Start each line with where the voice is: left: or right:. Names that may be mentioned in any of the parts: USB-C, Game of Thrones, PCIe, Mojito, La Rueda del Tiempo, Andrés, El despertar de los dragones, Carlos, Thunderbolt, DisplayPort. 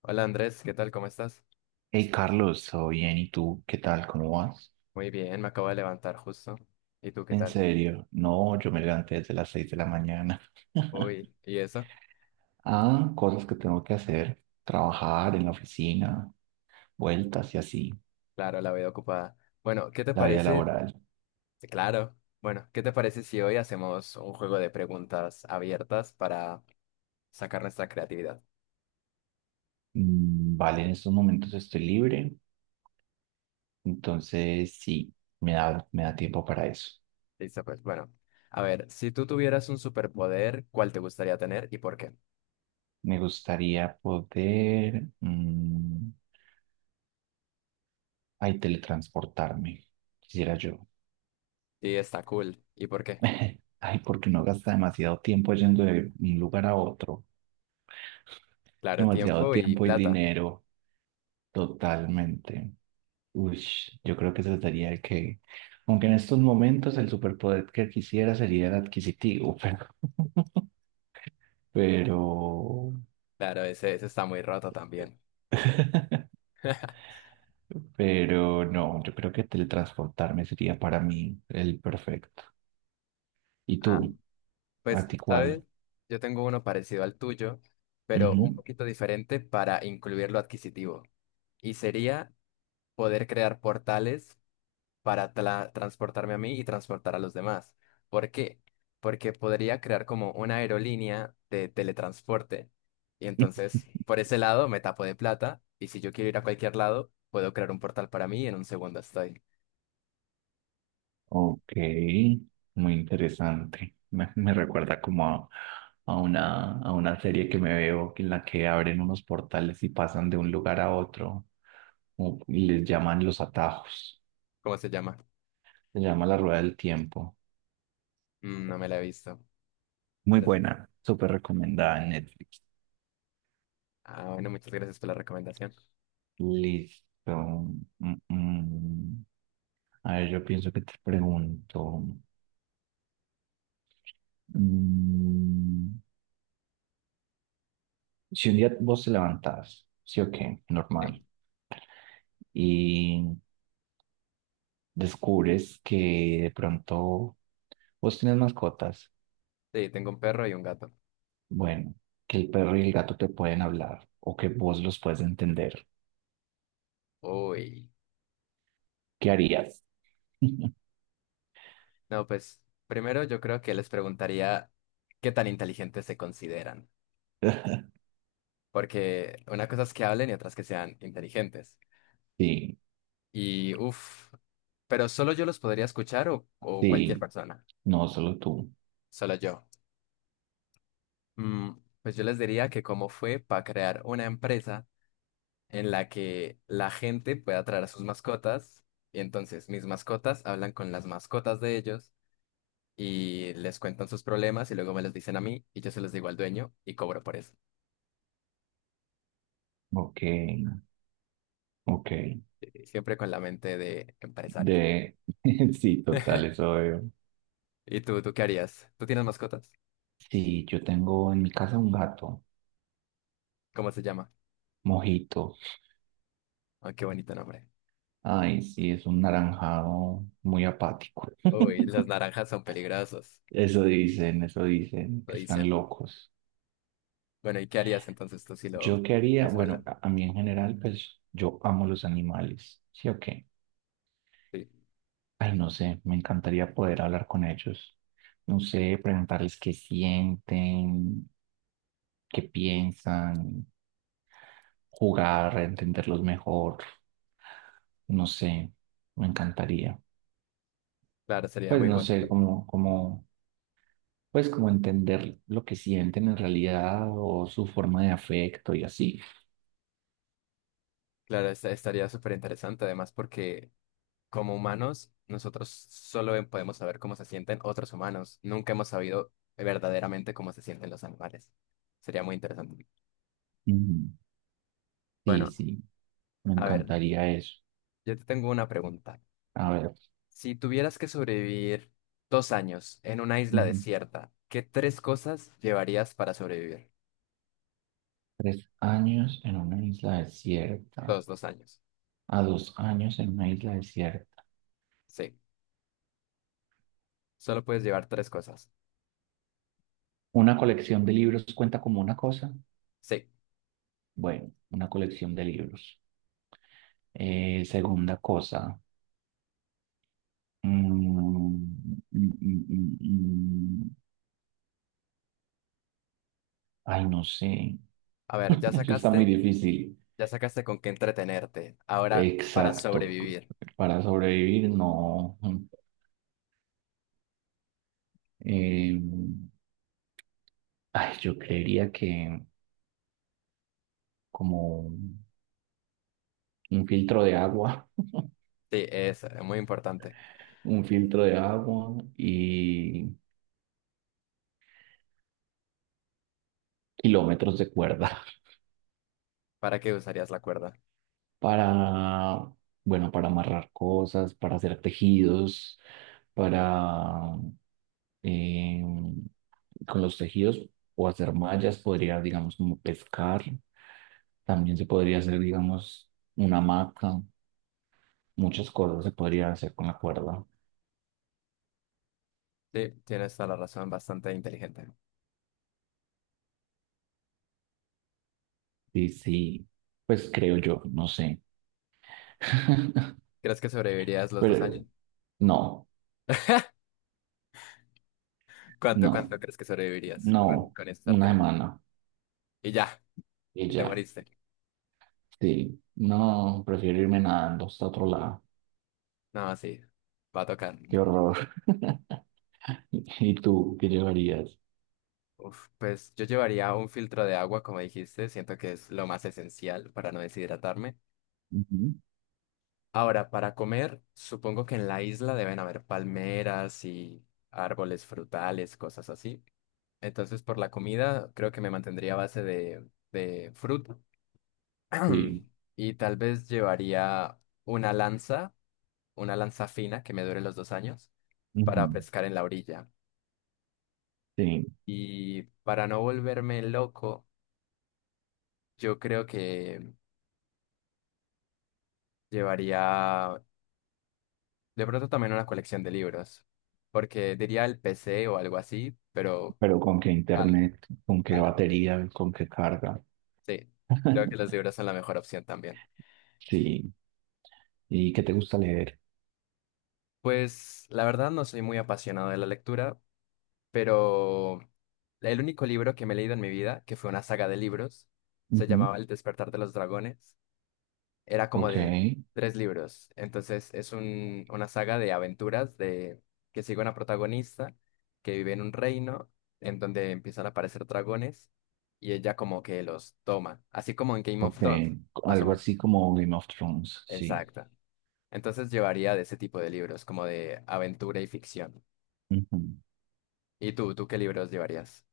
left: Hola Andrés, ¿qué tal? ¿Cómo estás?
right: Hey Carlos, ¿todo bien? ¿Y tú? ¿Qué tal? ¿Cómo vas?
left: Muy bien, me acabo de levantar justo. ¿Y tú qué
right: ¿En
left: tal?
right: serio? No, yo me levanté desde las 6 de la mañana.
left: Uy, ¿y eso?
right: Ah, cosas que tengo que hacer. Trabajar en la oficina, vueltas y así.
left: Claro, la veo ocupada. Bueno, ¿qué te
right: La vida
left: parece?
right: laboral.
left: Sí, claro. Bueno, ¿qué te parece si hoy hacemos un juego de preguntas abiertas para sacar nuestra creatividad?
right: Mm, vale, en estos momentos estoy libre, entonces sí, me da tiempo para eso.
left: Listo, pues bueno. A ver, si tú tuvieras un superpoder, ¿cuál te gustaría tener y por qué?
right: Me gustaría poder, ay, teletransportarme, quisiera yo.
left: Sí, está cool. ¿Y por qué?
right: Ay, porque no gasta demasiado tiempo yendo de un lugar a otro.
left: Claro,
right: Demasiado
left: tiempo y
right: tiempo y
left: plata.
right: dinero, totalmente. Ush, yo creo que trataría de que, aunque en estos momentos el superpoder que quisiera sería el adquisitivo, pero,
left: Claro, ese está muy roto también.
right: pero no, yo creo que teletransportarme sería para mí el perfecto. ¿Y
left: Ah.
right: tú?
left: Pues,
right: ¿A ti
left: ¿sabes?
right: cuál?
left: Yo tengo uno parecido al tuyo, pero un
right: Ujú.
left: poquito diferente para incluir lo adquisitivo. Y sería poder crear portales para transportarme a mí y transportar a los demás. ¿Por qué? Porque podría crear como una aerolínea de teletransporte. Y entonces, por ese lado, me tapo de plata. Y si yo quiero ir a cualquier lado, puedo crear un portal para mí y en un segundo estoy.
right: Ok, muy interesante. Me recuerda como a una serie que me veo en la que abren unos portales y pasan de un lugar a otro y les llaman los atajos.
left: ¿Cómo se llama?
right: Se llama La Rueda del Tiempo.
left: Mm, no me la he visto.
right: Muy
left: Pero es-
right: buena, súper recomendada en Netflix.
left: Ah, bueno, muchas gracias por la recomendación.
right: Listo. Mm, mm. A ver, yo pienso que te pregunto. Mm, si un día vos te levantás, sí o qué,
left: Sí.
right: normal, y descubres que de pronto vos tienes mascotas,
left: Sí, tengo un perro y un gato.
right: bueno, que el perro y el gato te pueden hablar o que vos los puedes entender,
left: Uy.
right: ¿qué harías?
left: No, pues primero yo creo que les preguntaría qué tan inteligentes se consideran. Porque una cosa es que hablen y otras que sean inteligentes.
right: Sí,
left: Y uff, pero solo yo los podría escuchar o cualquier
right: sí,
left: persona.
right: no solo tú.
left: Solo yo. Mm, pues yo les diría que cómo fue para crear una empresa en la que la gente pueda traer a sus mascotas. Y entonces mis mascotas hablan con las mascotas de ellos y les cuentan sus problemas y luego me los dicen a mí y yo se los digo al dueño y cobro por eso.
right: Ok, ok.
left: Sí, siempre con la mente de empresario.
right: De... Sí, total, eso veo.
left: ¿Y tú, qué harías? ¿Tú tienes mascotas?
right: Sí, yo tengo en mi casa un gato,
left: ¿Cómo se llama?
right: Mojito.
left: Ah, qué bonito nombre.
right: Ay, sí, es un naranjado muy apático.
left: Uy, las naranjas son peligrosos,
right: Eso dicen,
left: lo
right: que están
left: dicen.
right: locos.
left: Bueno, ¿y qué harías entonces tú si lo
right: ¿Yo qué haría?
left: ves
right: Bueno,
left: hablar?
right: a mí en general, pues yo amo los animales, ¿sí o qué?
left: Sí,
right: Ay, no sé, me encantaría poder hablar con ellos. No sé, preguntarles qué sienten, qué piensan, jugar, entenderlos mejor. No sé, me encantaría.
left: claro, sería
right: Pues
left: muy
right: no sé,
left: bonito.
right: como entender lo que sienten en realidad o su forma de afecto y así.
left: Claro, estaría súper interesante además porque como humanos, nosotros solo podemos saber cómo se sienten otros humanos. Nunca hemos sabido verdaderamente cómo se sienten los animales. Sería muy interesante.
right: Ujú. Sí,
left: Bueno,
right: sí, me
left: a ver,
right: encantaría eso.
left: yo te tengo una pregunta.
right: A ver,
left: Si tuvieras que sobrevivir dos años en una isla
right: ujú.
left: desierta, ¿qué tres cosas llevarías para sobrevivir?
right: 3 años en una isla desierta,
left: Dos años.
right: a 2 años en una isla desierta.
left: Sí, solo puedes llevar tres cosas.
right: ¿Una colección de libros cuenta como una cosa?
left: Sí,
right: Bueno, una colección de libros. Segunda cosa. mm, mm, mm, mm, mm. mm, Ay, no sé.
left: a ver,
right: Eso está muy difícil.
left: ya sacaste con qué entretenerte. Ahora, para
right: Exacto.
left: sobrevivir.
right: Para sobrevivir, no. Eh, Ay, yo creería que como un filtro de agua,
left: Sí, es muy importante.
right: un filtro de agua y kilómetros de cuerda
left: ¿Para qué usarías la cuerda?
right: para, bueno, para amarrar cosas, para hacer tejidos, para, eh, con los tejidos o hacer mallas, podría, digamos, como pescar. También se podría hacer, digamos, una hamaca. Muchas cosas se podrían hacer con la cuerda.
left: Sí, tienes toda la razón, bastante inteligente.
right: Sí, sí, pues creo yo, no sé.
left: ¿Crees que sobrevivirías los dos
right: Pero
left: años?
right: no,
left: ¿Cuánto,
right: no,
left: cuánto crees que sobrevivirías con,
right: no,
left: con
right: una
left: estártelo?
right: semana
left: Y ya,
right: y
left: y te
right: ya.
left: moriste.
right: Sí, no, prefiero irme nadando hasta otro lado.
left: No, sí, va a tocar.
right: Qué horror. ¿Y tú qué llevarías?
left: Uf, pues yo llevaría un filtro de agua, como dijiste, siento que es lo más esencial para no deshidratarme.
right: Ujú,
left: Ahora, para comer, supongo que en la isla deben haber palmeras y árboles frutales, cosas así. Entonces, por la comida, creo que me mantendría a base de fruta.
right: sí,
left: Y tal vez llevaría una lanza, una lanza fina que me dure los dos años,
right: ujú,
left: para pescar en la orilla.
right: sí,
left: Y para no volverme loco, yo creo que llevaría de pronto también una colección de libros, porque diría el PC o algo así, pero...
right: pero ¿con qué
left: Claro,
right: internet? ¿Con qué
left: claro.
right: batería? ¿Con qué carga?
left: Sí, creo que los libros son la mejor opción también.
right: Sí, ¿y qué te gusta leer?
left: Pues la verdad no soy muy apasionado de la lectura, pero el único libro que me he leído en mi vida, que fue una saga de libros, se
right: Ujú,
left: llamaba El despertar de los dragones, era como
right: ok.
left: de tres libros, entonces es una saga de aventuras de que sigue una protagonista que vive en un reino en donde empiezan a aparecer dragones y ella como que los toma, así como en Game of
right: Ok,
left: Thrones, más o
right: algo
left: menos.
right: así como Game of Thrones, sí.
left: Exacto. Entonces llevaría de ese tipo de libros, como de aventura y ficción.
right: Ujú.
left: ¿Y tú, qué libros llevarías?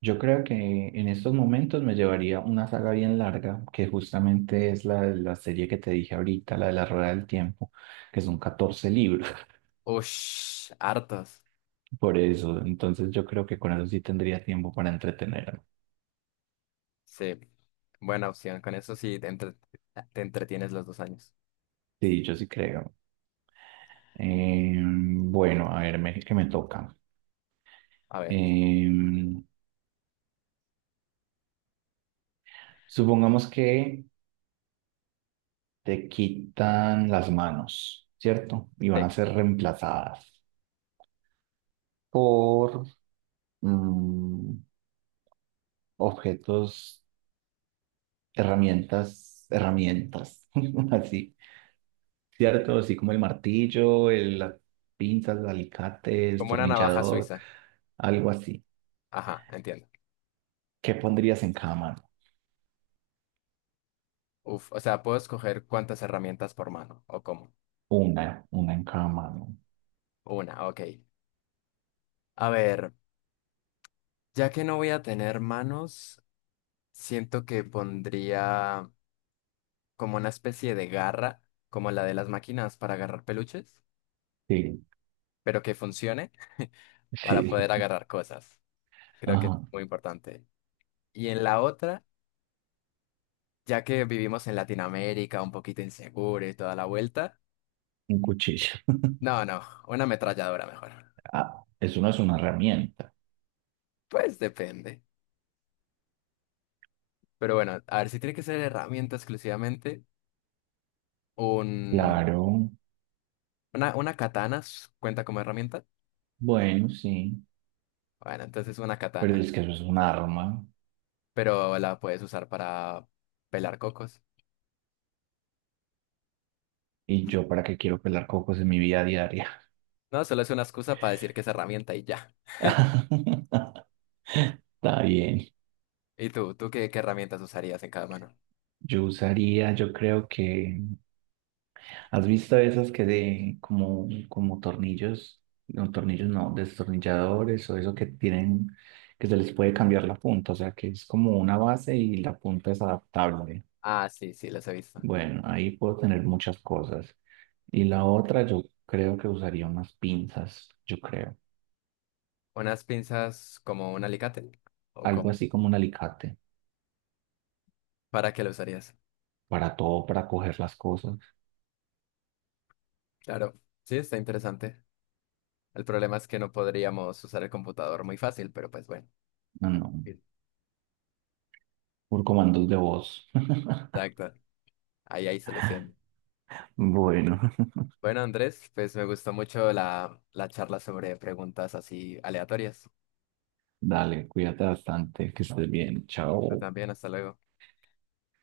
right: Yo creo que en estos momentos me llevaría una saga bien larga, que justamente es la serie que te dije ahorita, la de la Rueda del Tiempo, que son 14 libros.
left: Ush, hartos.
right: Por eso, entonces yo creo que con eso sí tendría tiempo para entretenerme.
left: Sí, buena opción. Con eso sí te entretienes los dos años.
right: Sí, yo sí creo. Bueno, a ver, que me toca.
left: A ver,
right: Em, Supongamos que te quitan las manos, ¿cierto? Y van a
left: sí.
right: ser reemplazadas por mm, objetos, herramientas, así, ¿cierto? Así como el martillo, el, las pinzas, el alicate, el
left: Como una navaja
right: tornillador,
left: suiza.
right: algo así.
left: Ajá, entiendo.
right: ¿Qué pondrías en cada mano?
left: Uf, o sea, puedo escoger cuántas herramientas por mano o cómo.
right: Una en cada mano.
left: Una, ok. A ver, ya que no voy a tener manos, siento que pondría como una especie de garra, como la de las máquinas para agarrar peluches,
right: Sí,
left: pero que funcione para
right: sí.
left: poder agarrar cosas. Creo que es
right: Ajá,
left: muy importante. Y en la otra... ya que vivimos en Latinoamérica, un poquito inseguro y toda la vuelta.
right: un cuchillo.
left: No, no, una ametralladora mejor.
right: Ah, eso no es una herramienta.
left: Pues depende. Pero bueno, a ver si tiene que ser herramienta exclusivamente, un,
right: Claro,
left: una katana cuenta como herramienta.
right: bueno, sí,
left: Bueno, entonces una
right: pero
left: katana,
right: es que eso es un arma.
left: pero la puedes usar para pelar cocos.
right: ¿Y yo para qué quiero pelar cocos en mi vida diaria?
left: No, solo es una excusa para decir que es herramienta y ya.
right: Está bien.
left: ¿Y tú? ¿Tú qué, herramientas usarías en cada mano?
right: Yo usaría, yo creo que... ¿Has visto esas que de como, como tornillos? No, tornillos no, destornilladores o eso que tienen, que se les puede cambiar la punta, o sea que es como una base y la punta es adaptable.
left: Ah, sí, sí, las he visto.
right: Bueno, ahí puedo tener muchas cosas. Y la otra, yo creo que usaría unas pinzas, yo creo.
left: ¿Unas pinzas como un alicate? ¿O
right: Algo
left: cómo?
right: así como un alicate,
left: ¿Para qué lo usarías?
right: para todo, para coger las cosas.
left: Claro, sí, está interesante. El problema es que no podríamos usar el computador muy fácil, pero pues bueno.
right: No, no,
left: Sí.
right: por comandos de voz.
left: Exacto. Ahí hay solución.
right: Bueno,
left: Bueno, Andrés, pues me gustó mucho la charla sobre preguntas así aleatorias.
right: dale, cuídate bastante, que estés bien,
left: Pero
right: chao.
left: también, hasta luego.